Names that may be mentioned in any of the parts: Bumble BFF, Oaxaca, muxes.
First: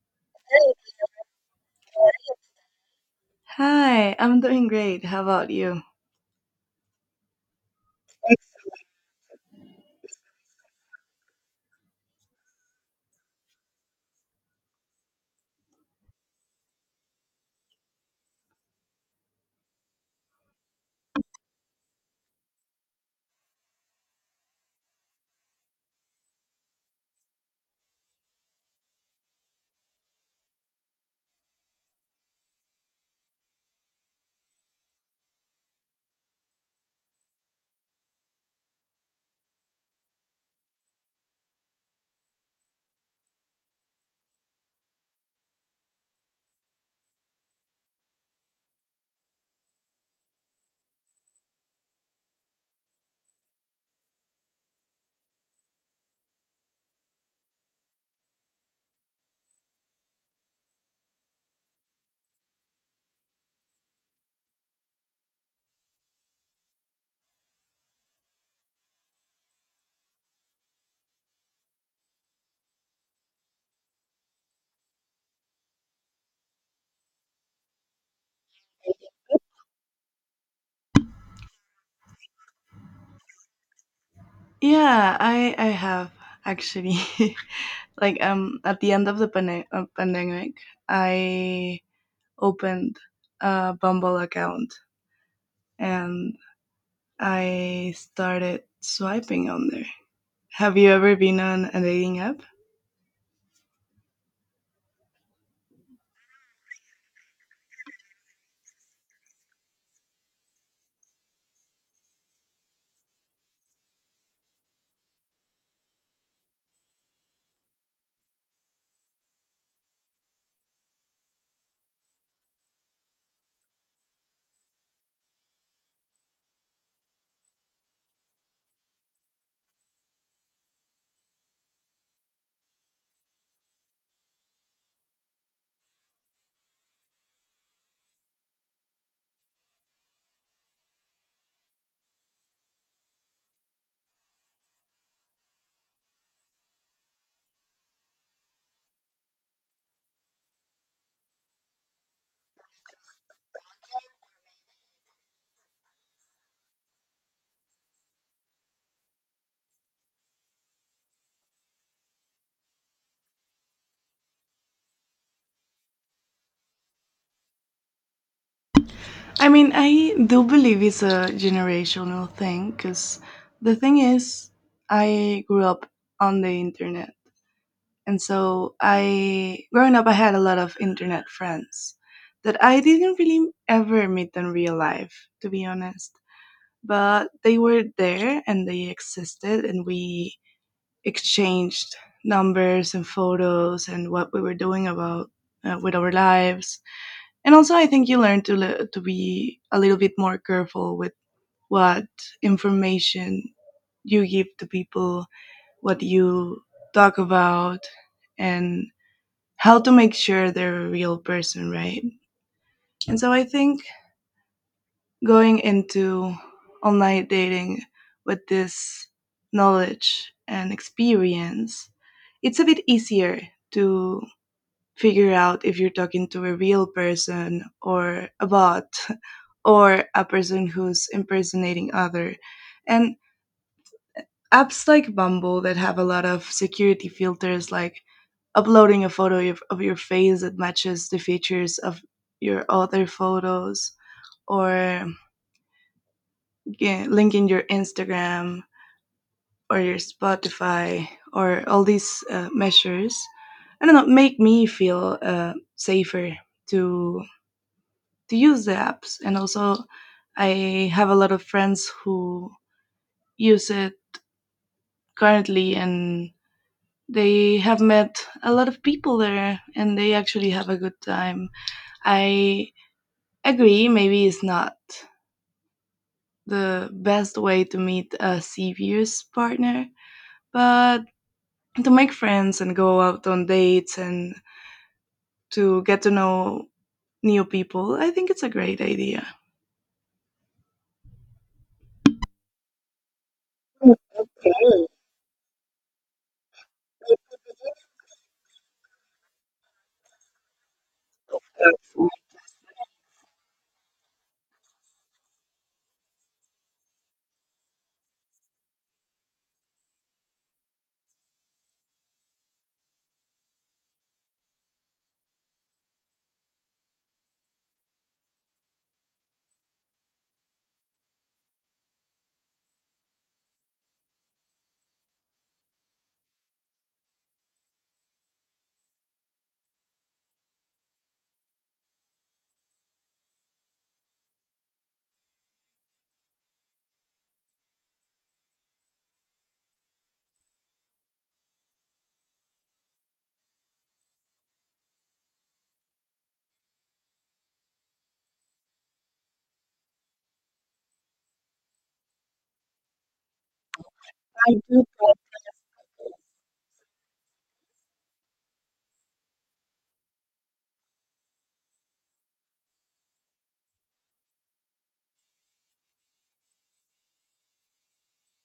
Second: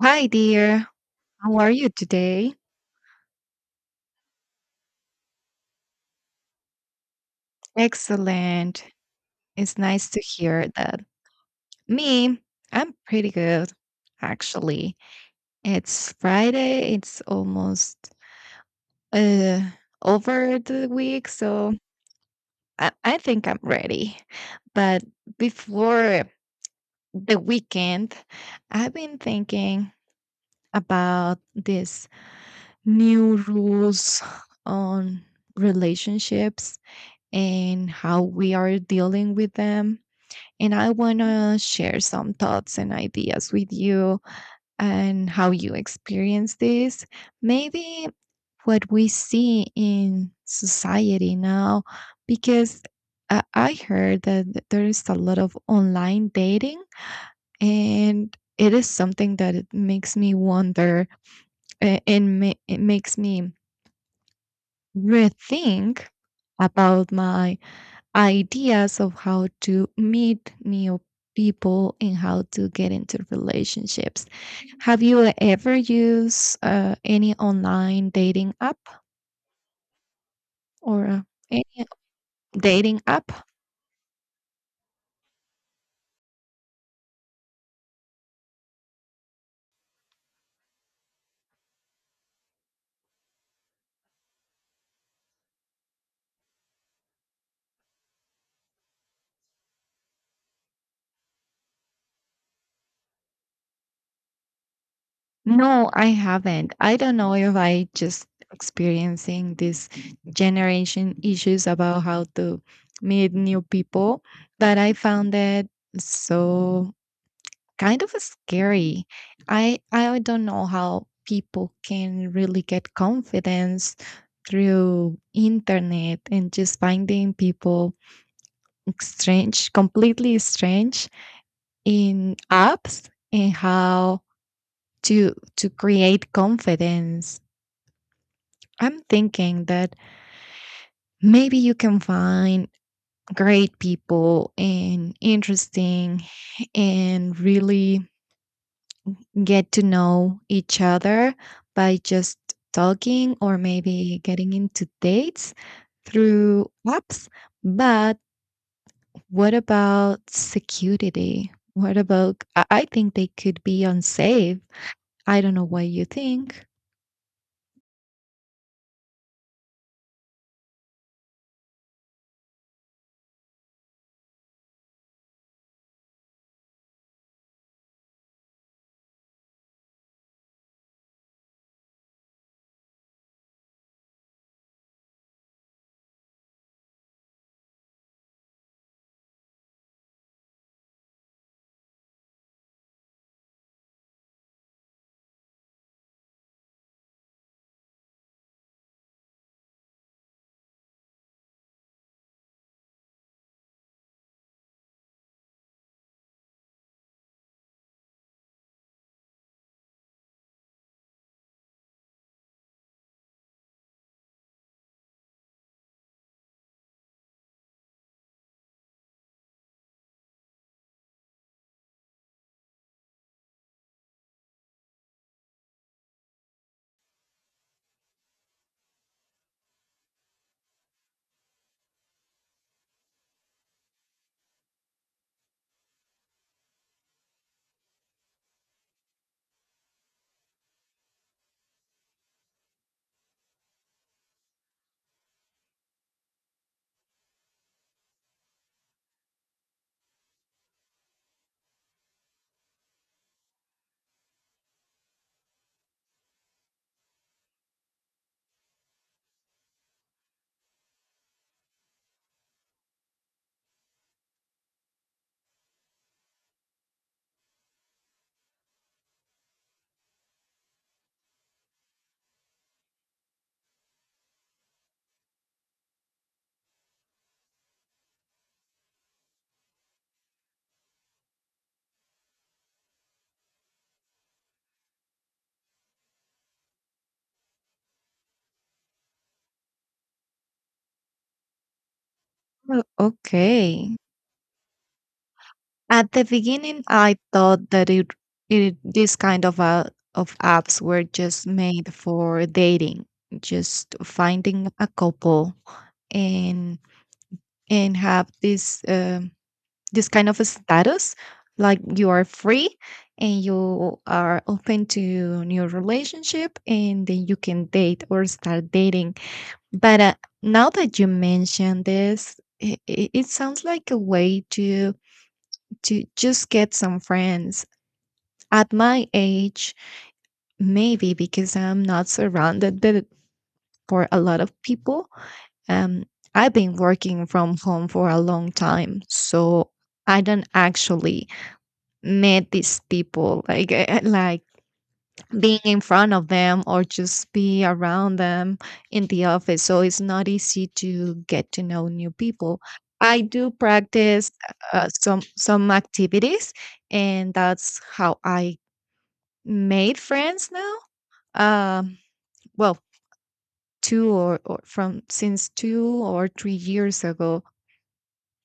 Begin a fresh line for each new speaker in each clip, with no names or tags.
Hi, dear. How are you today?
Hi, I'm doing great. How about you?
Excellent. It's nice to hear that. Me, I'm pretty good, actually. It's Friday. It's almost uh, over the week, so I think I'm ready. But before the weekend, I've been thinking about these new rules on relationships and how we are dealing with them. And I want to share some thoughts and ideas with you and how you experience this. Maybe what we see in society now, because I heard that there is a lot of online dating, and it is something that it makes me wonder, and it makes me rethink about my ideas of how to meet new people and how to get into relationships. Have you ever used any online dating app or any dating app?
Yeah, I have actually like at the end of the pandemic, I opened a Bumble account and I started swiping on there. Have you ever been on a dating app?
No, I haven't. I don't know if I just experiencing this generation issues about how to meet new people, but I found it so kind of scary. I don't know how people can really get confidence through internet and just finding people strange, completely strange in apps and how to create confidence. I'm thinking that maybe you can find great people and interesting and really get to know each other by just talking or maybe getting into dates through apps. But what about security? What about? I think they could be unsafe. I don't know what you think.
I mean, I do believe it's a generational thing because the thing is, I grew up on the internet. And so I, growing up, I had a lot of internet friends that I didn't really ever meet in real life, to be honest. But they were there and they existed, and we exchanged numbers and photos and what we were doing about, with our lives. And also, I think you learn to to be a little bit more careful with what information you give to people, what you talk about, and how to make sure they're a real person, right? And so I think going into online dating with this knowledge and experience, it's a bit easier to figure out if you're talking to a real person or a bot or a person who's impersonating other. And apps like Bumble that have a lot of security filters, like uploading a photo of your face that matches the features of your other photos, or yeah, linking your Instagram or your Spotify, or all these measures, I don't know, make me feel safer to to use the apps. And also, I have a lot of friends who use it currently, and they have met a lot of people there and they actually have a good time. I agree, maybe it's not the best way to meet a serious partner, but to make friends and go out on dates and to get to know new people, I think it's a great idea.
Oh, okay.
Mhm.
At the beginning, I thought that it this kind of apps were just made for dating, just finding a couple and and have this this kind of a status like you are free and you are open to new relationship, and then you can date or start dating, but now that you mention this, it sounds like a way to just get some friends at my age maybe, because I'm not surrounded by, for a lot of people. Um, I've been working from home for a long time, so I don't actually meet these people like like being in front of them or just be around them in the office. So it's not easy to get to know new people. I do practice some activities, and that's how I made friends now. Um, well, two or from since 2 or 3 years ago.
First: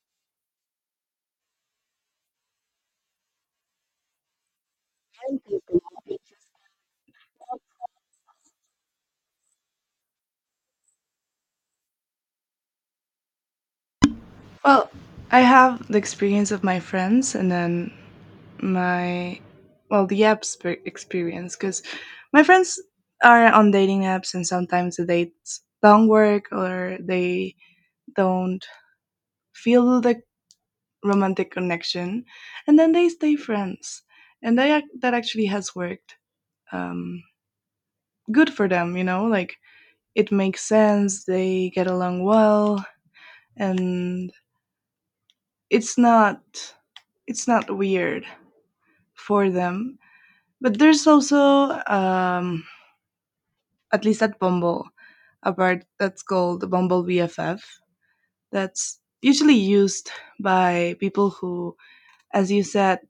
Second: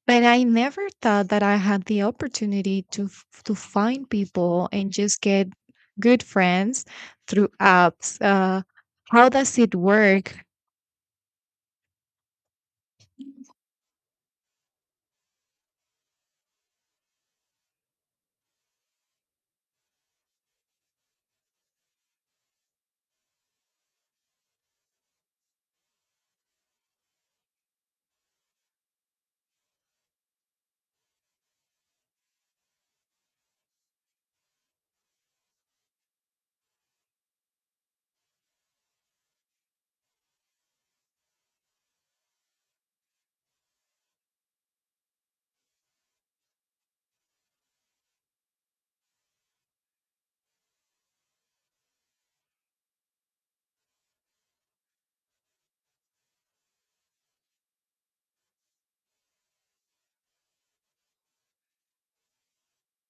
But I never thought that I had the opportunity to to find people and just get good friends through apps. How does it work?
Well, I have the experience of my friends, and then my well, the apps, experience, because my friends are on dating apps and sometimes the dates don't work or they don't feel the romantic connection and then they stay friends and that actually has worked, um, good for them, like it makes sense, they get along well, and it's not it's not weird for them. But there's also, at least at Bumble, a part that's called Bumble BFF that's usually used by people who, as you said,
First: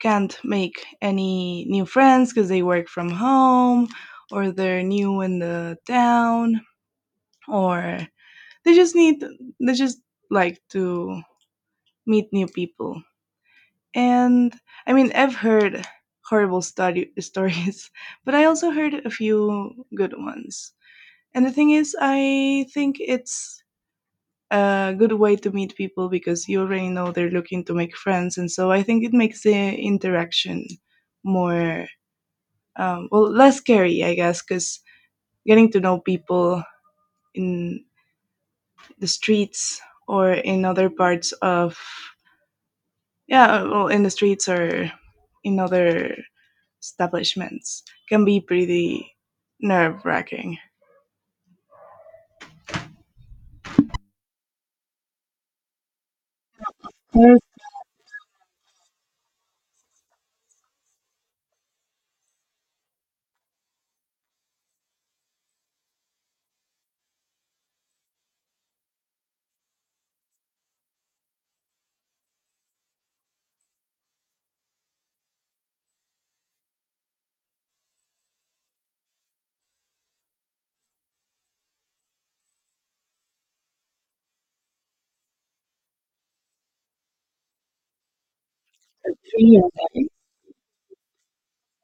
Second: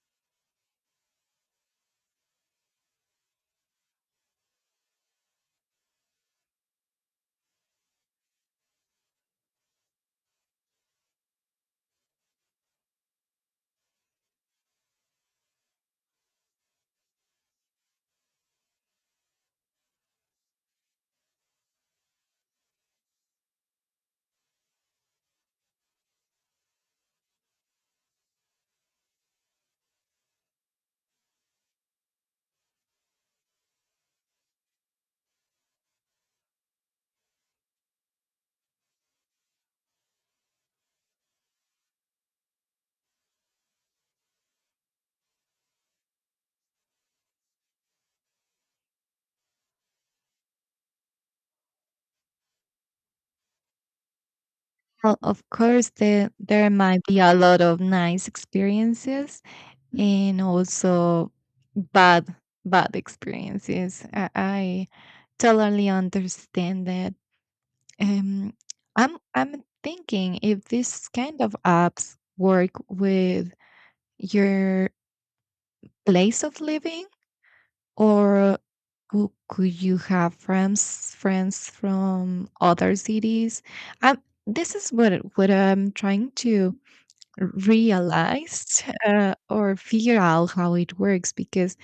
can't make any new friends because they work from home or they're new in the town, or they just need they just like to meet new people. And I mean, I've heard horrible study stories, but I also heard a few good ones, and the thing is, I think it's a good way to meet people because you already know they're looking to make friends, and so I think it makes the interaction more, well, less scary I guess, because getting to know people in the streets or in other parts of yeah, well, in the streets or in other establishments can be pretty nerve wracking.
Well, of course, there might be a
There,
lot of nice experiences and also bad bad experiences. I totally understand that. Um, I'm thinking if this kind of apps work with your place of living, or could you have friends from other cities? Um, this is what I'm trying to realize,
three of
or
them.
figure out how it works. Because,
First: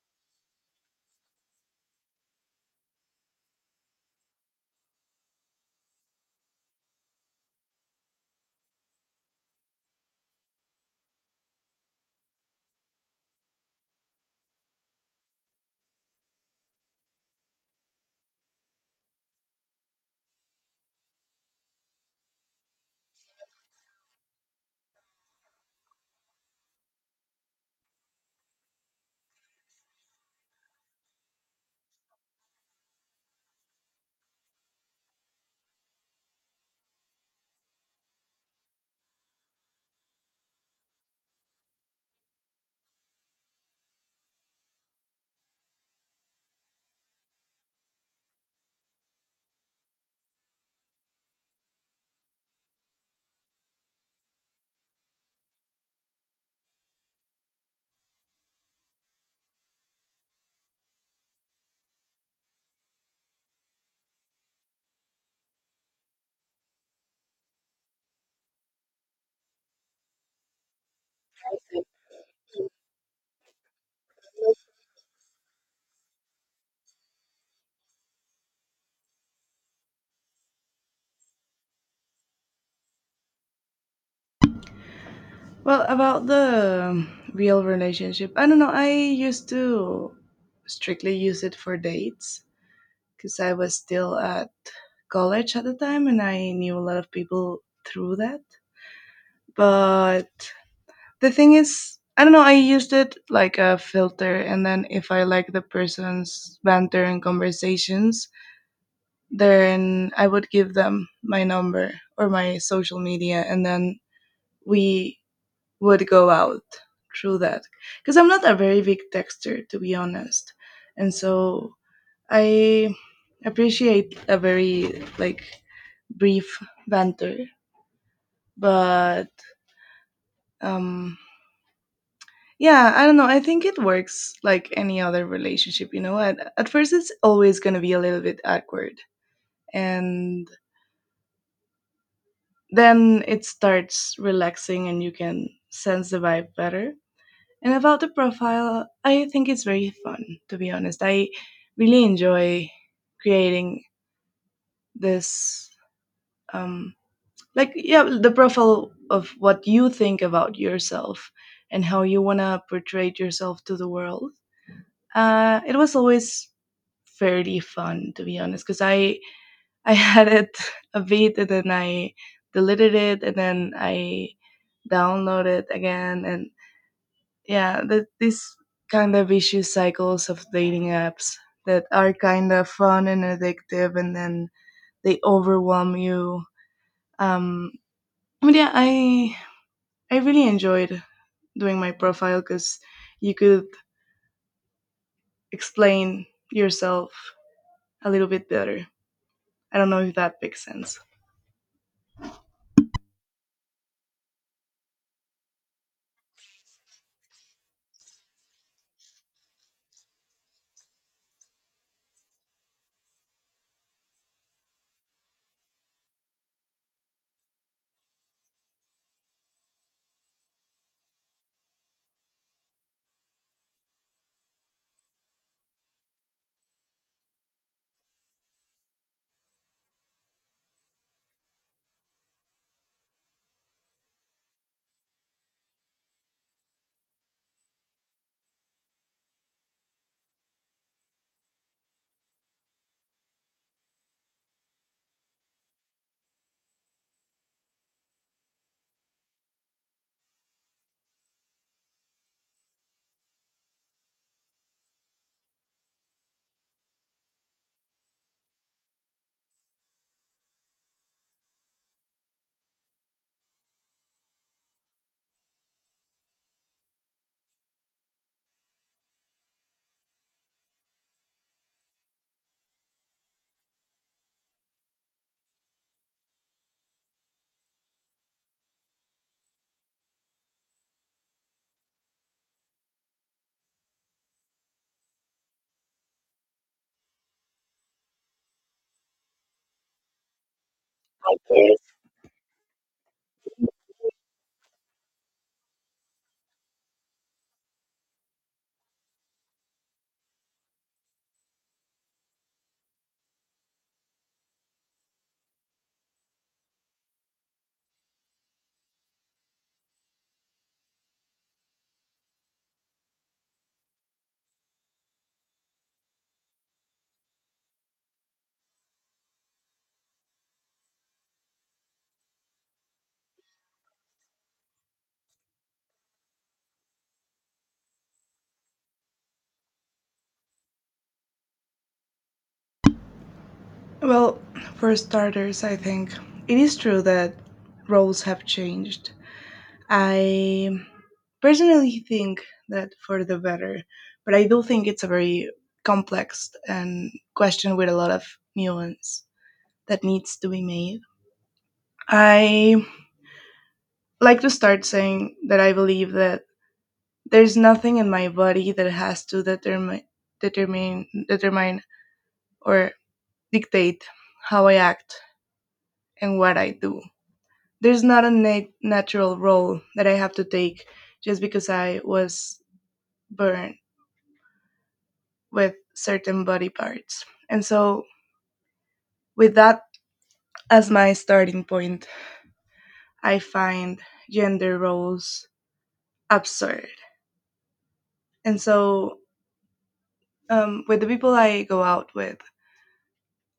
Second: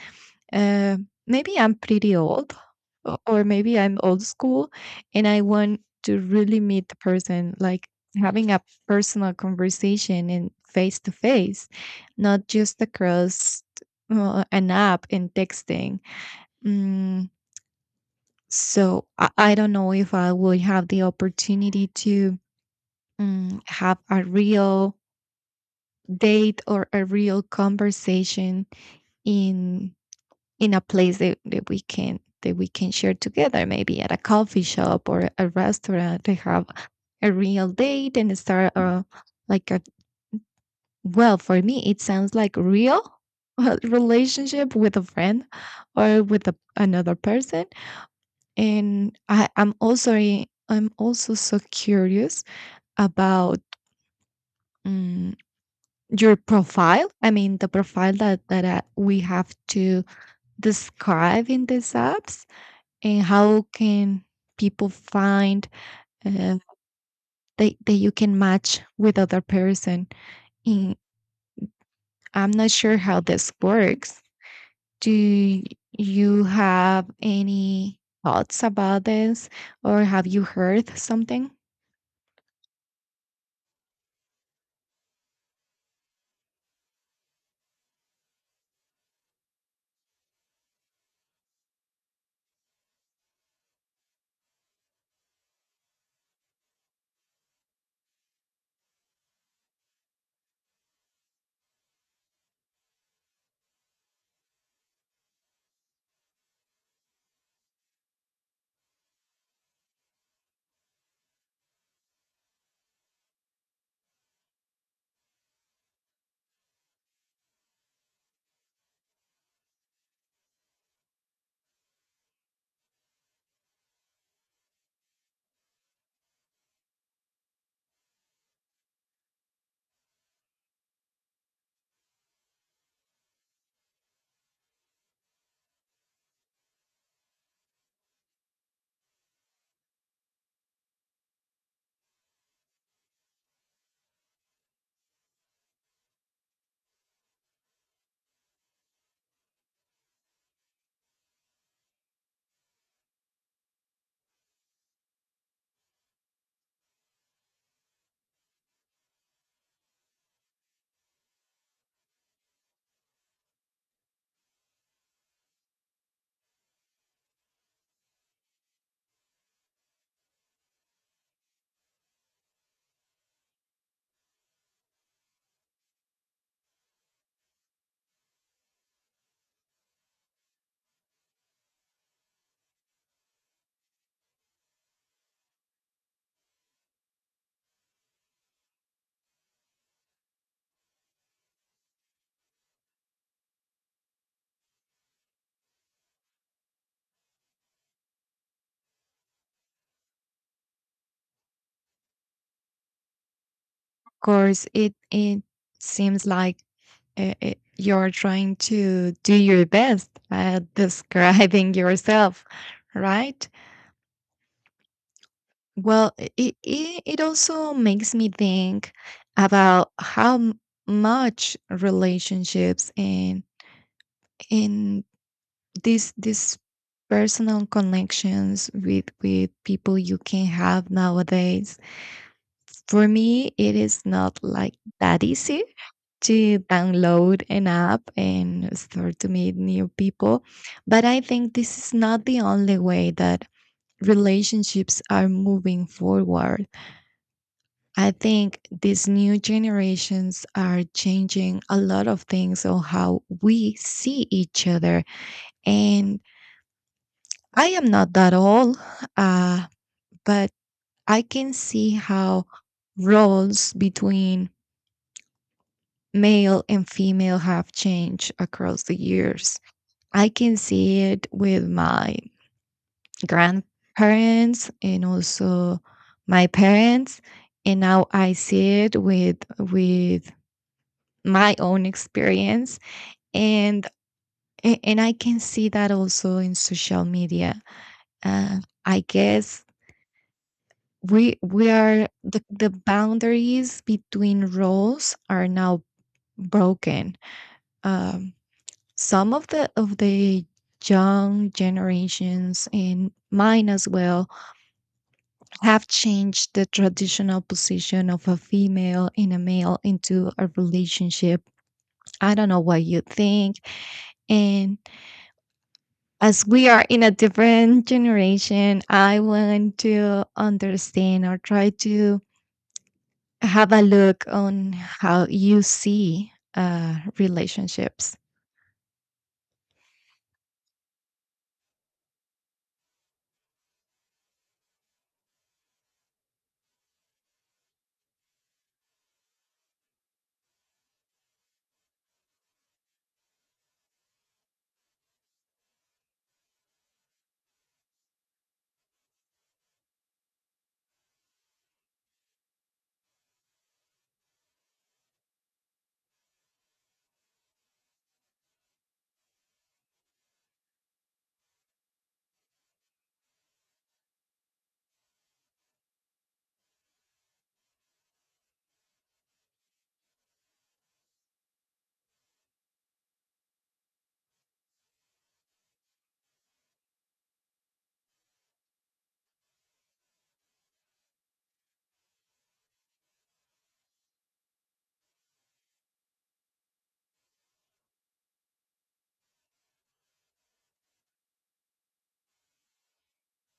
uh, maybe I'm pretty old, or maybe I'm old school, and I want to really meet the person, like having a personal conversation and face to face, not just across, an app and texting. Mm, so I don't know if I would have the opportunity to, mm, have a real date or a real conversation in a place that, that we can share together, maybe at a coffee shop or a restaurant, to have a real date and start a, like a, well, for me it sounds like real relationship with a friend or with a, another person. And I'm also so curious about, um, your profile. I mean the profile that we have to describe in these apps. And how can people find, uh, that you can match with other person. And I'm not sure how this works. Do you have any thoughts about this, or have you heard something of
Well, about the real relationship, I don't know. I used to strictly use it for dates because I was still at college at the time and I knew a lot of people through that. But the thing is, I don't know, I used it like a filter, and then if I like the person's banter and conversations, then I would give them my number or my social media, and then we would go out through that because I'm not a very big texter, to be honest, and so I appreciate a very like brief banter. But um, yeah, I don't know. I think it works like any other relationship. You know, at first it's always gonna be a little bit awkward, and then it starts relaxing, and you can sense the vibe better. And about the profile, I think it's very fun, to be honest. I really enjoy creating this, um, like, yeah, the profile of what you think about yourself and how you want to portray yourself to the world. It was always fairly fun, to be honest, because I had it a bit and then I deleted it and then I downloaded it again, and yeah, that, this kind of vicious cycles of dating apps that are kind of fun and addictive and then they overwhelm you, um but yeah, I really enjoyed doing my profile because you could explain yourself a little bit better. I don't know if that makes sense.
course? It seems like, you're trying to do your best at describing yourself, right? Well, it, it also makes me think about how much relationships and in these personal connections with people you can have nowadays. For me, it is not like that easy to download an app and start to meet new people, but I think this is not the only way that relationships are moving forward. I think these new generations are changing a lot of things on how we see each other. And I am not that old, uh, but I can see how roles between male and female have changed across the years. I can see it with my grandparents and also my parents. And now I see it with my own experience. And and I can see that also in social media. Uh, I guess the boundaries between roles are now broken. Um, some of the young generations and mine as well have changed the traditional position of a female and a male into a relationship. I don't know what you think. And as we are in a different generation, I want to understand or try to have a look on how you see, relationships.
Well, for starters, I think it is true that roles have changed. I personally think that for the better, but I do think it's a very complex and question with a lot of nuance that needs to be made. I like to start saying that I believe that there's nothing in my body that has to determine or dictate how I act and what I do. There's not a natural role that I have to take just because I was born with certain body parts. And so, with that as my starting point, I find gender roles absurd. And so, with the people I go out with,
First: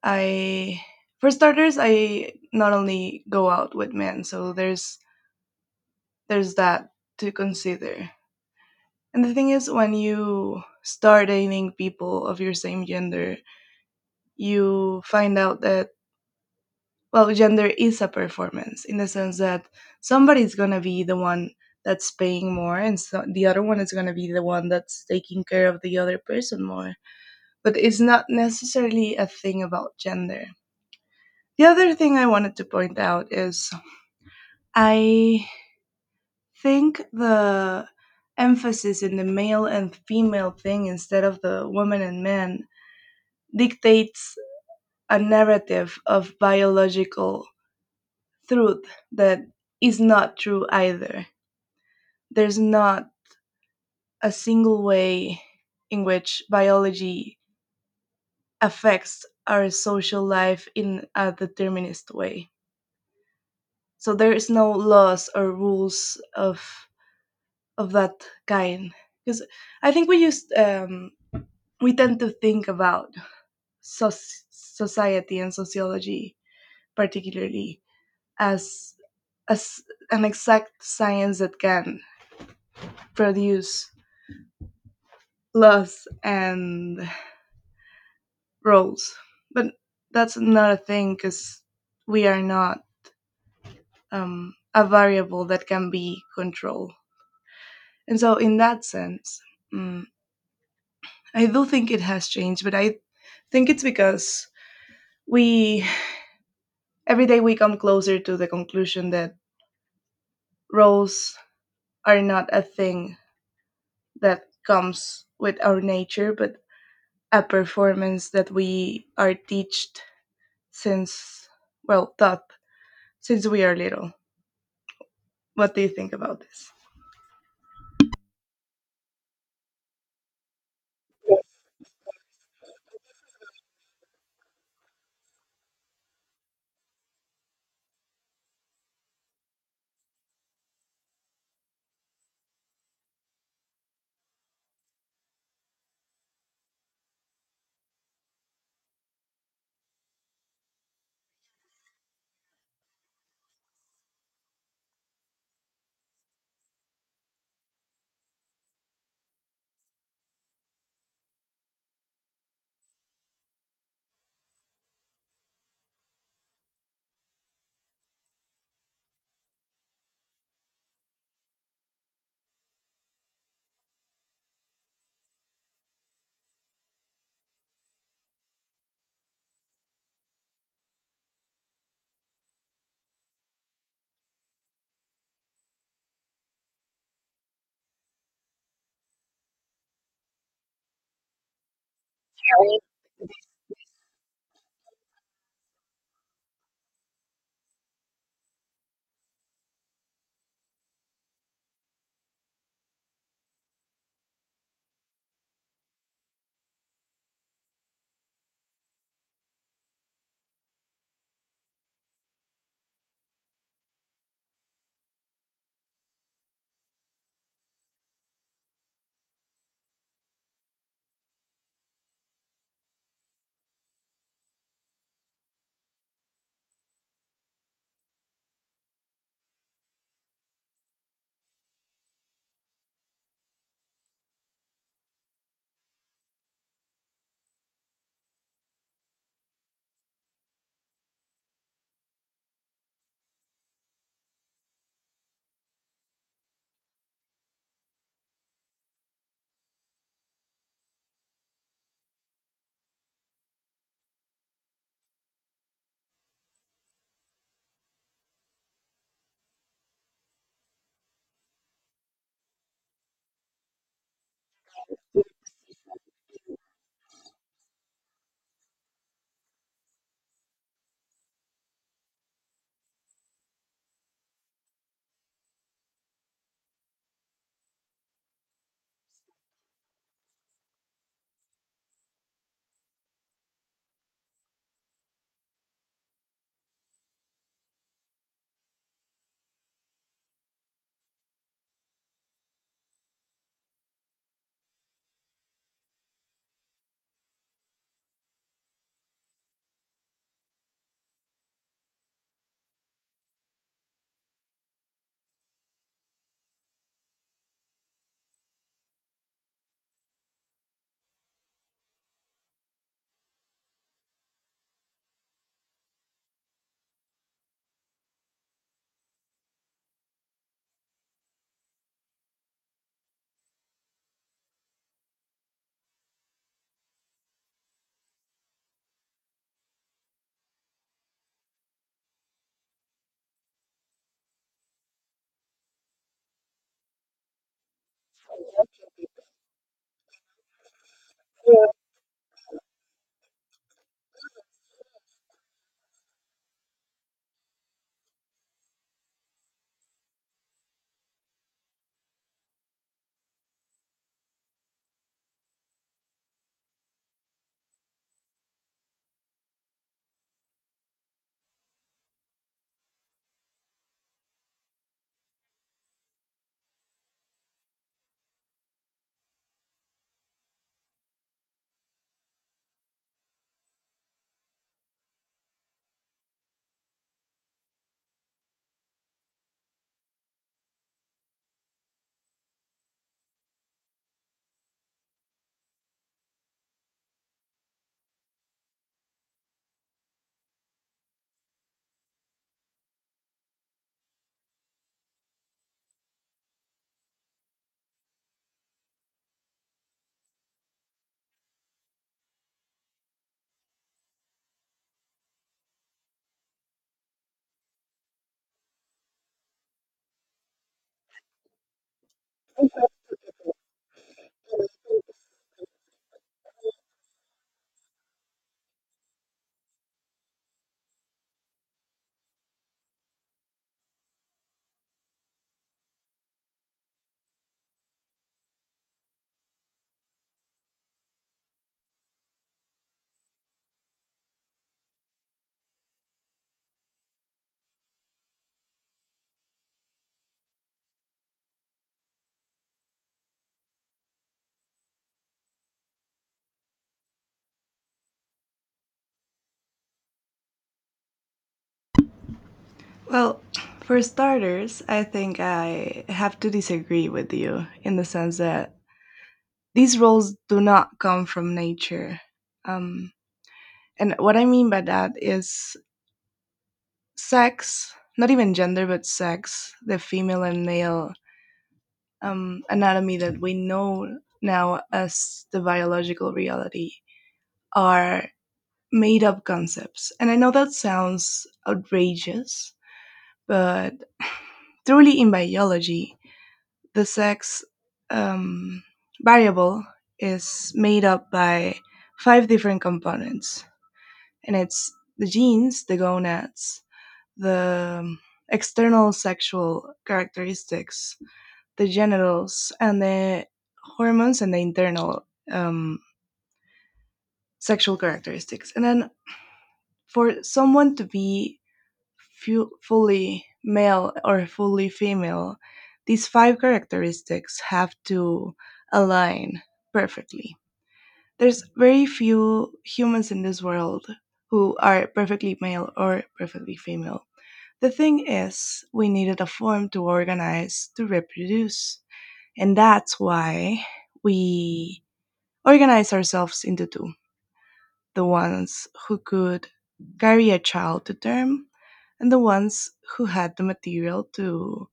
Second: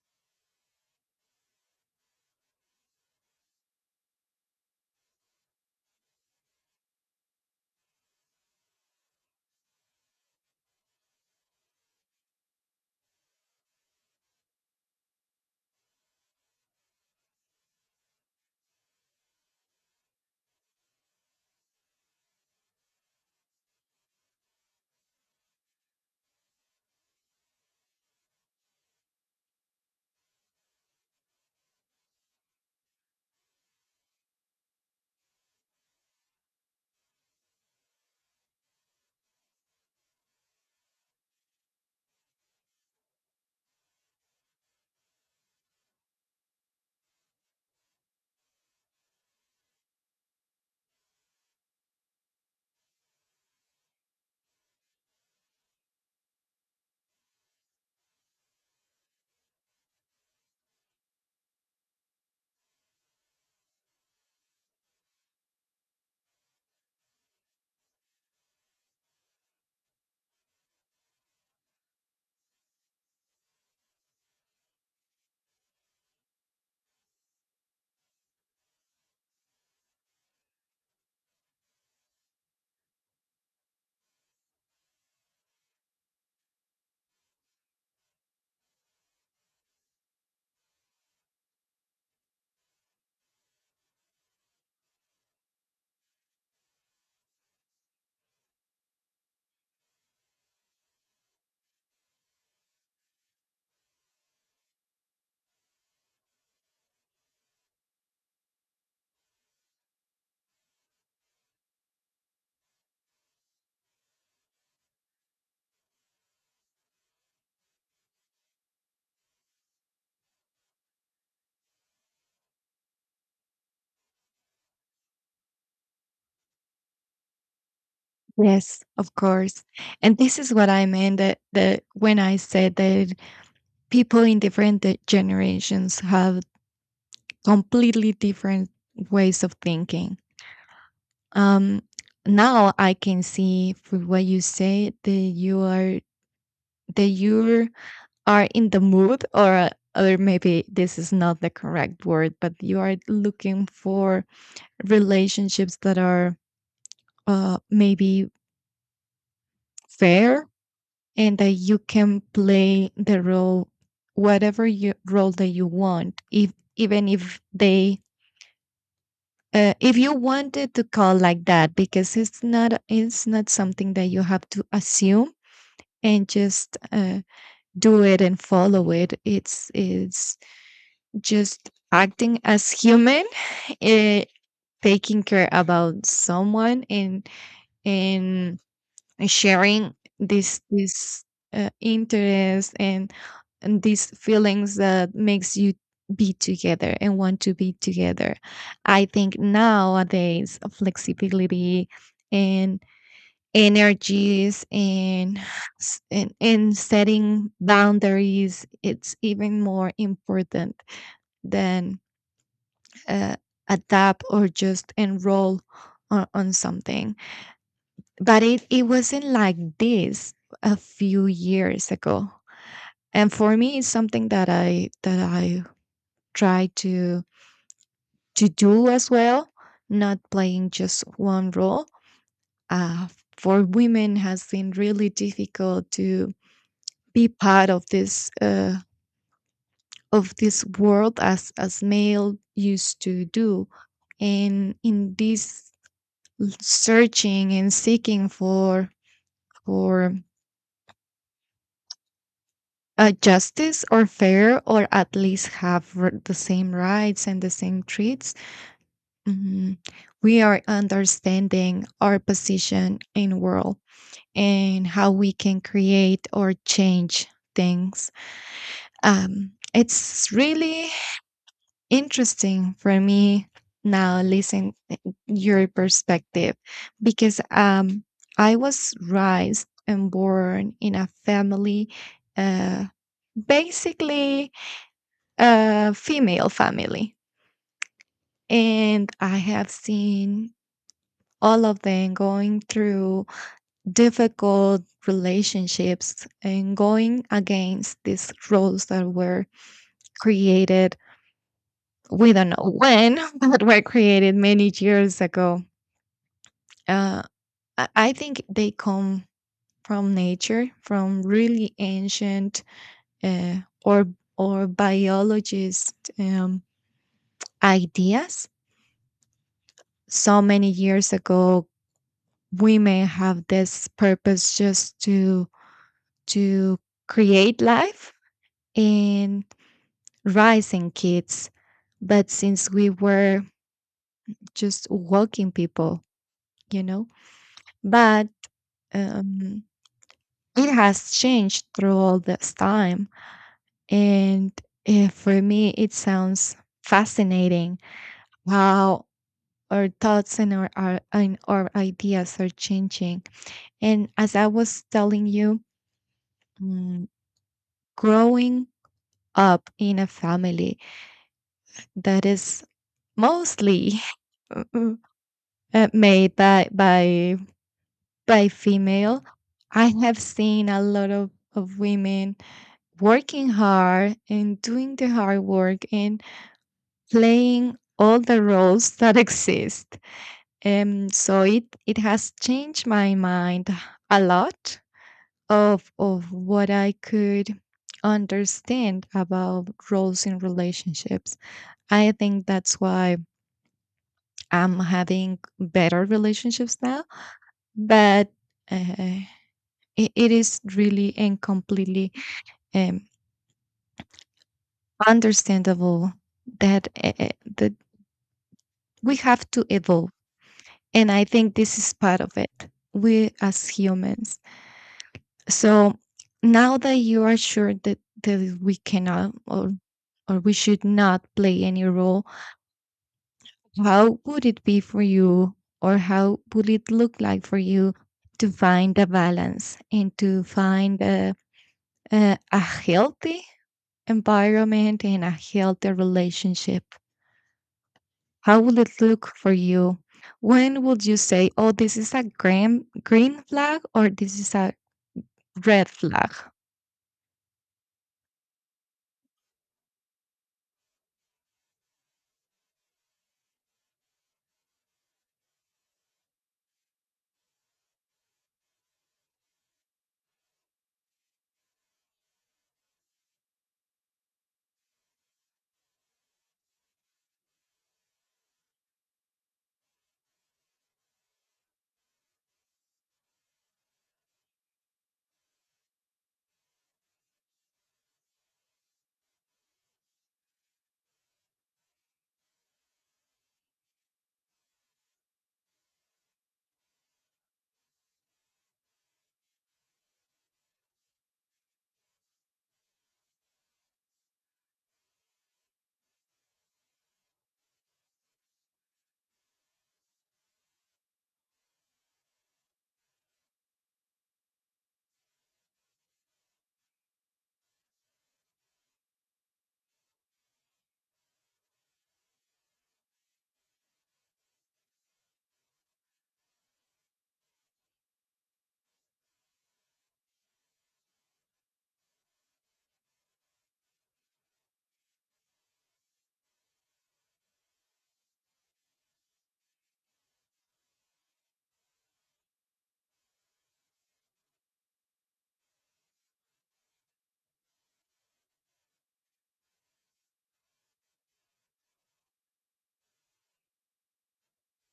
I, for starters, I not only go out with men, so there's that to consider. And the thing is, when you start dating people of your same gender, you find out that, well, gender is a performance in the sense that somebody's going to be the one that's paying more, and so the other one is going to be the one that's taking care of the other person more, but it's not necessarily a thing about gender. The other thing I wanted to point out is, I think the emphasis in the male and female thing instead of the woman and man dictates a narrative of biological truth that is not true either. There's not a single way in which biology affects our social life in a determinist way. So there is no laws or rules of that kind. Because I think we tend to think about society and sociology particularly as as an exact science that can produce laws and roles. But that's not a thing because we are not, a variable that can be controlled. And so, in that sense, mm, I do think it has changed, but I think it's because we every day we come closer to the conclusion that roles are not a thing that comes with our nature, but a performance that we are taught since, well, taught since we are little. What do you think about this?
Yes, of course. And this is what I meant, that when I said that people in different generations have completely different ways of thinking. Um, now I can see from what you say that you're are in the mood, or, or maybe this is not the correct word, but you are looking for relationships that are, maybe fair, and that you can play the role, whatever role that you want, if even if they, if you wanted to call like that, because it's not, it's not something that you have to assume and just, do it and follow it. It's just acting as human, eh, taking care about someone, and and sharing this interest, and these feelings that makes you be together and want to be together. I think nowadays flexibility and energies and and setting boundaries, it's even more important than, uh, adapt or just enroll on something. But it wasn't like this a few years ago. And for me, it's something that I try to do as well, not playing just one role. Uh, for women has been really difficult to be part of this, of this world as male used to do. And in this searching and seeking for for justice or fair, or at least have the same rights and the same treats. Mhm. We are understanding our position in world and how we can create or change things. Um, it's really interesting for me now listen your perspective, because, um, I was raised and born in a family, uh, basically a female family. And I have seen all of them going through difficult relationships and going against these roles that were created, we don't know when but were created many years ago. Uh, I think they come from nature, from really ancient, uh, or or biologist, ideas. So many years ago, women have this purpose just to to create life and raising kids. But since we were just walking people, you know, but um, it has changed through all this time. And eh, for me, it sounds fascinating how our thoughts and our ideas are changing. And as I was telling you, mm, growing up in a family that is mostly uh, made by by female, I have seen a lot of women working hard and doing the hard work and playing all the roles that exist. So it it has changed my mind a lot of what I could understand about roles in relationships. I think that's why I'm having better relationships now, but, uh, it, it is really and completely, um, understandable that that we have to evolve, and I think this is part of it. We as humans. So now that you are sure that, that we cannot or or we should not play any role, how would it be for you, or how would it look like for you, to find a balance and to find a healthy environment and a healthy relationship? How will it look for you? When would you say, oh, this is a green, green flag, or this is a red flag?
Well, for starters, I think I have to disagree with you in the sense that these roles do not come from nature. Um, and what I mean by that is sex, not even gender, but sex, the female and male anatomy that we know now as the biological reality, are made up concepts. And I know that sounds outrageous, but truly in biology, the sex, um, variable is made up by five different components, and it's the genes, the gonads, the external sexual characteristics, the genitals, and the hormones and the internal um, sexual characteristics. And then for someone to be fully male or fully female, these five characteristics have to align perfectly. There's very few humans in this world who are perfectly male or perfectly female. The thing is, we needed a form to organize to reproduce, and that's why we organize ourselves into two: the ones who could carry a child to term, and the ones who had the material to,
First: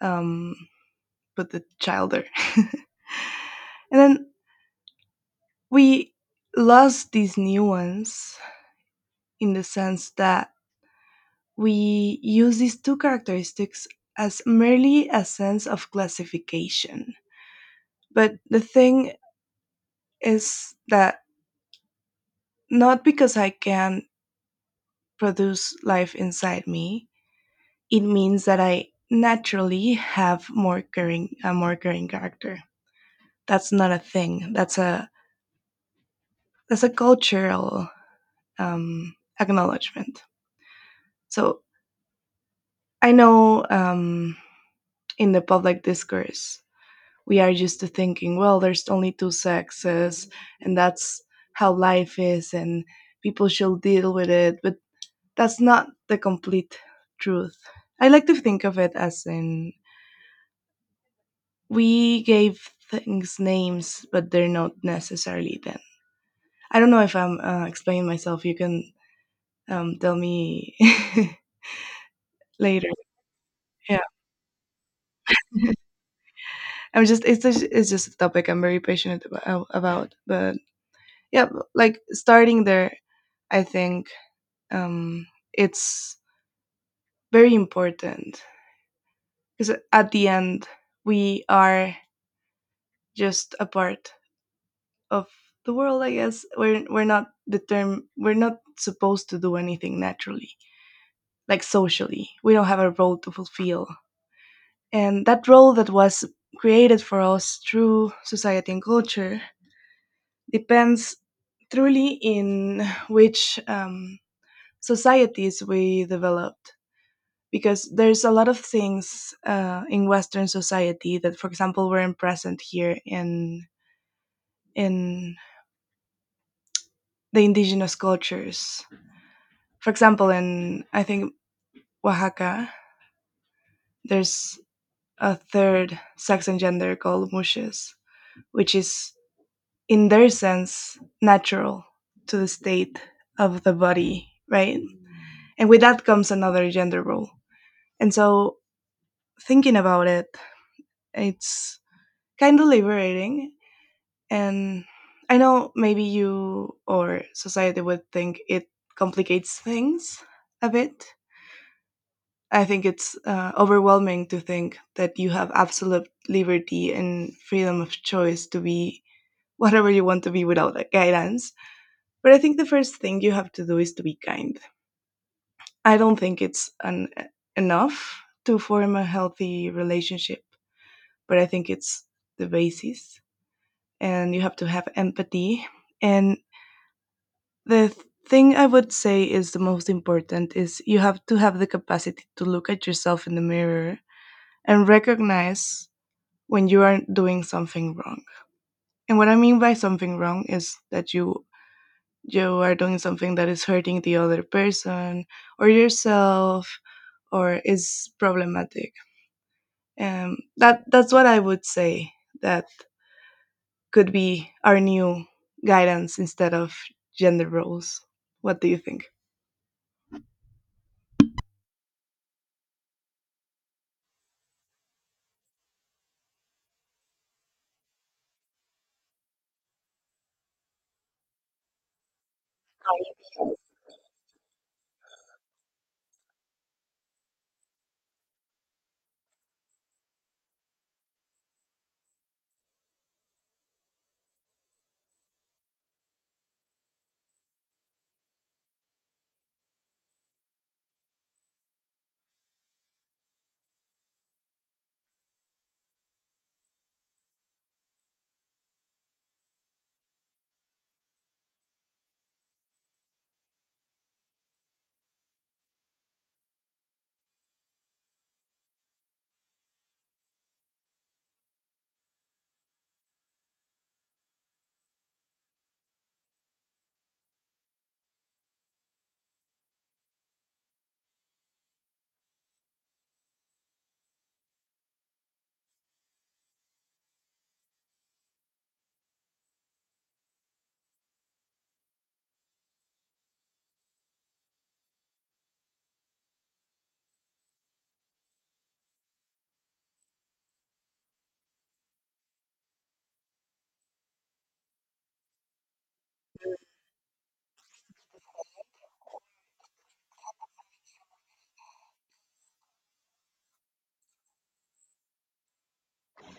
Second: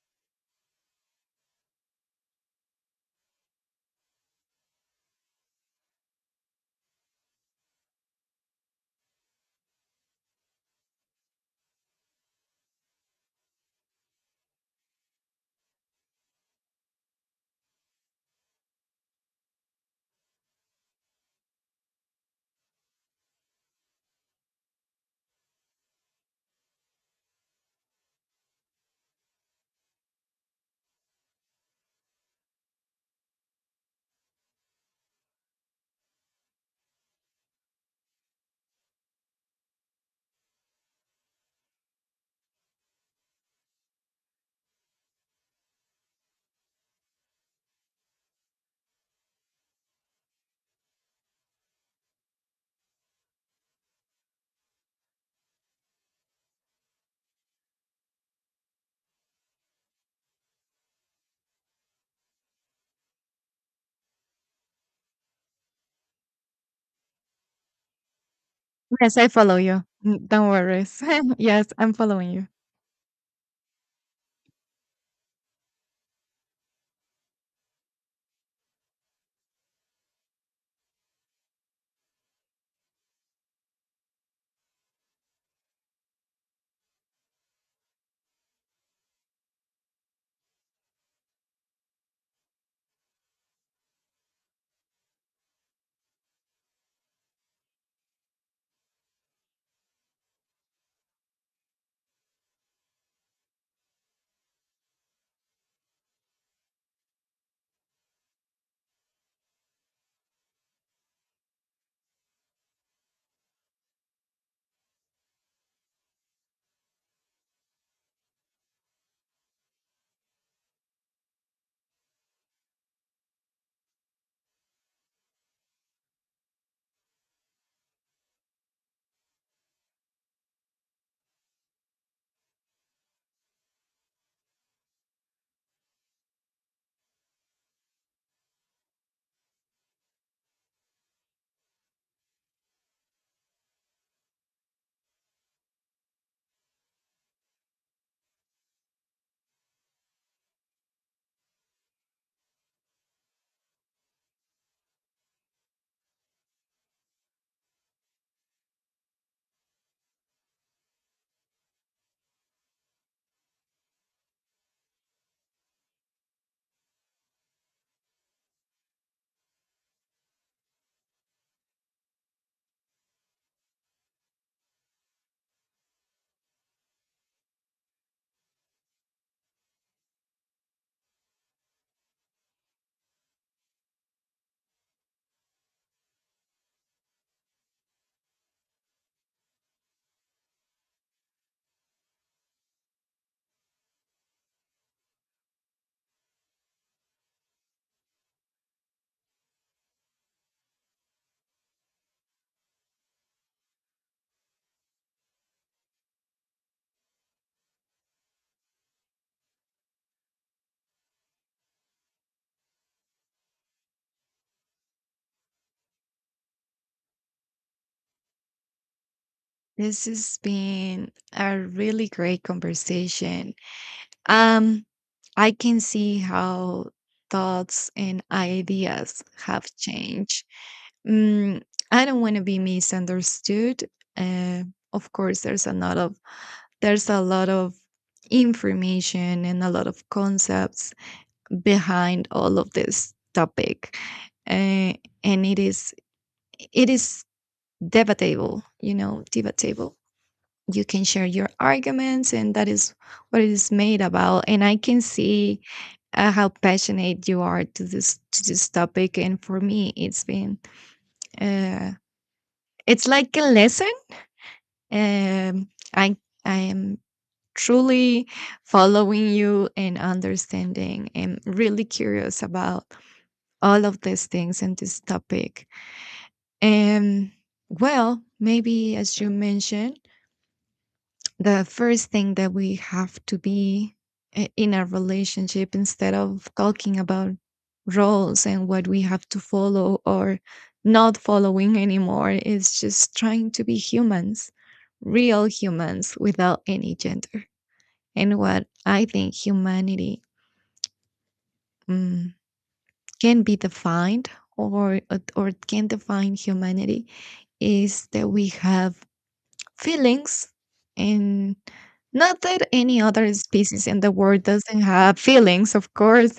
um, put the child there. And then we lost these nuance, in the sense that we use these two characteristics as merely a sense of classification. But the thing is that not because I can produce life inside me, it means that I naturally have more caring, a more caring character. That's not a thing. That's a cultural acknowledgement. So I know, in the public discourse we are used to thinking, well, there's only two sexes, and that's how life is, and people should deal with it. But that's not the complete truth. I like to think of it as in, we gave things names, but they're not necessarily them. I don't know if I'm, explaining myself. You can,
Yes, I follow you.
tell
Mm, don't
me
worry. Yes, I'm following you.
later. Yeah, I'm just, it's just a topic I'm very passionate about. But yeah, like, starting there, I think, um, it's very important because at the end we are just a part of the world. I guess we're not the term, we're not supposed to do anything naturally, like socially. We don't have a role to fulfill. And that role that was created for us through society and culture depends truly in which, societies we developed, because there's a lot of things, in western society that for example weren't present here in the indigenous cultures. For example, in, I think, Oaxaca, there's a third sex and gender called mushes, which is, in their sense, natural to the state of the body, right? And with that comes another gender role. And so, thinking about it, it's kind of liberating. And I know maybe you or society would think it complicates things a bit. I think it's, overwhelming to think that you have absolute liberty and freedom of choice to be whatever you want to be without guidance. But I think the first thing you have to do is to be kind. I don't think it's enough to form a healthy relationship, but I think it's the basis. And you have to have empathy. And the thing I would say is the most important is you have to have the capacity to look at yourself in the mirror and recognize when you are doing something wrong. And what I mean by something wrong is that you are doing something that is hurting the other person or yourself or is problematic. That's what I would say, that could be our new guidance instead of gender roles. What do you think?
This has been a really great conversation. Um, I can see how thoughts and ideas have changed. Mm, I don't want to be misunderstood. Uh, of course, there's a lot of there's a lot of information and a lot of concepts behind all of this topic, uh, and it is debatable, you know, debatable. You can share your arguments, and that is what it is made about. And I can see, how passionate you are to this topic. And for me it's been, uh, it's like a lesson. Um, i I am truly following you and understanding, and really curious about all of these things and this topic. And well, maybe as you mentioned, the first thing that we have to be in a relationship, instead of talking about roles and what we have to follow or not following anymore, is just trying to be humans, real humans without any gender. And what I think humanity, mm, can be defined, or or can define humanity, is that we have feelings. And not that any other species in the world doesn't have feelings, of course,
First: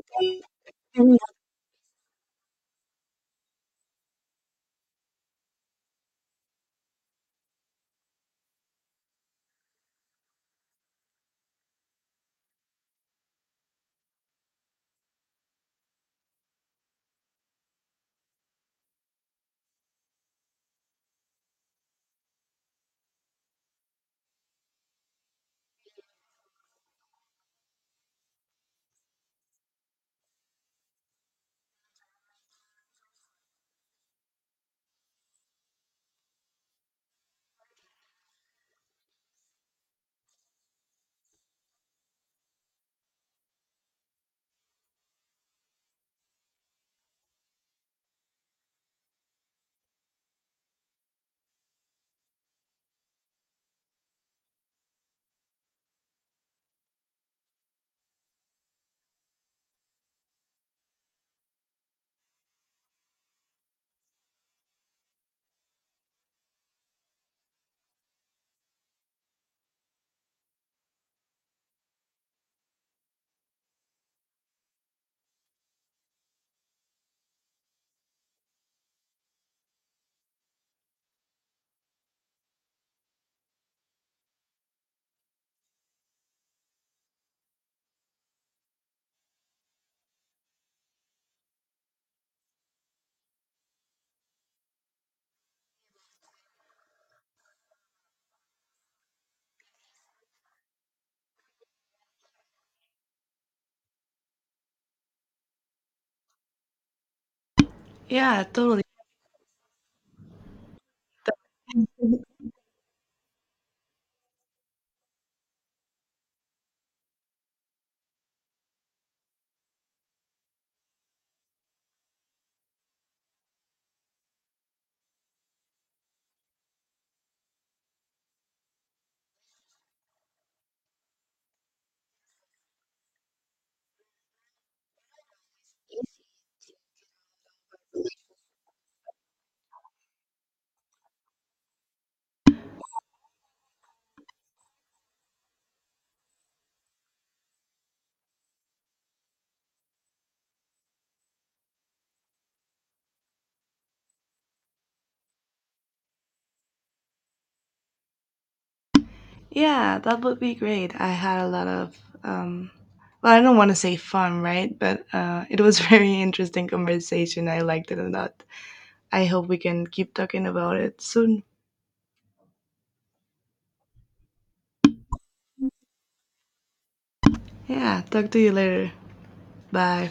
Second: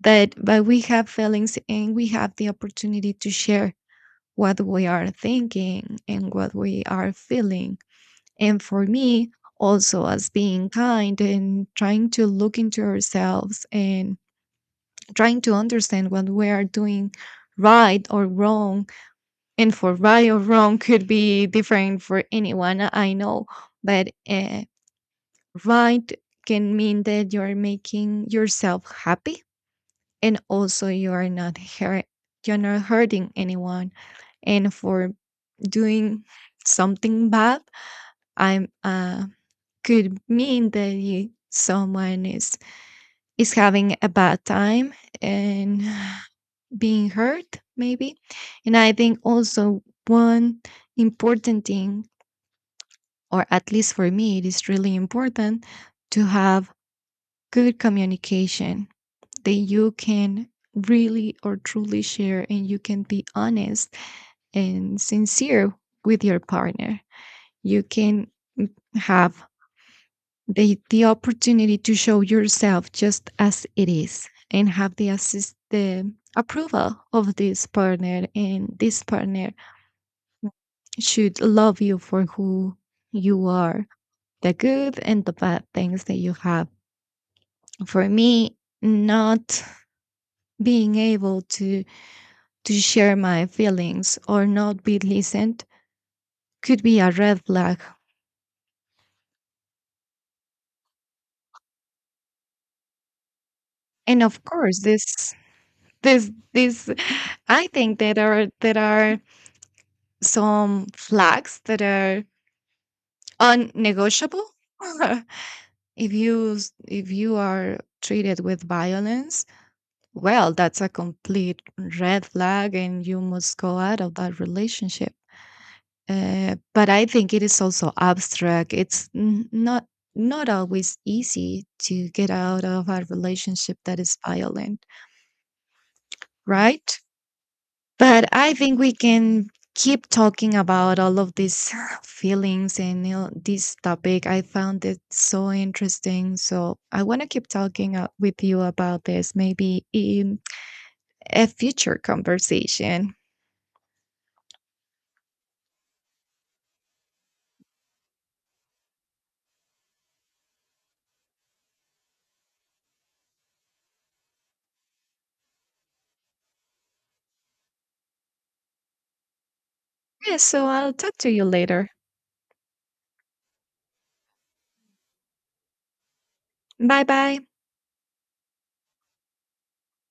but we have feelings and we have the opportunity to share what we are thinking and what we are feeling. And for me also, as being kind and trying to look into ourselves and trying to understand what we are doing right or wrong. And for right or wrong could be different for anyone, I know, but, right can mean that you're making yourself happy and also you are not hurt, you're not hurting anyone. And for doing something bad, I'm could mean that someone is having a bad time and being hurt maybe. And I think also one important thing, or at least for me, it is really important, to have good communication, that you can really or truly share, and you can be honest and sincere with your partner. You can have the opportunity to show yourself just as it is and have the assist the approval of this partner, and this partner should love you for who you are, the good and the bad things that you have. For me, not being able to share my feelings or not be listened could be a red flag. And of course this this this I think that
Yeah,
are there
totally.
are some flags that are unnegotiable. If you if you are treated with violence, well that's a complete red flag and you must go out of that relationship. But I think it is also abstract. It's not not always easy to get out of a relationship that is violent, right? But I think we can keep talking about all of these feelings and, you know, this topic. I found it so interesting. So I want to keep talking, with you about this, maybe in a future conversation.
Yeah, that would be great. I had a lot of, um, well, I don't want to say fun, right, but it was very interesting conversation. I liked it a lot. I hope we can keep
Yeah,
talking
so
about
I'll
it
talk to
soon.
you later. Bye bye.
Yeah, talk to you later. Bye.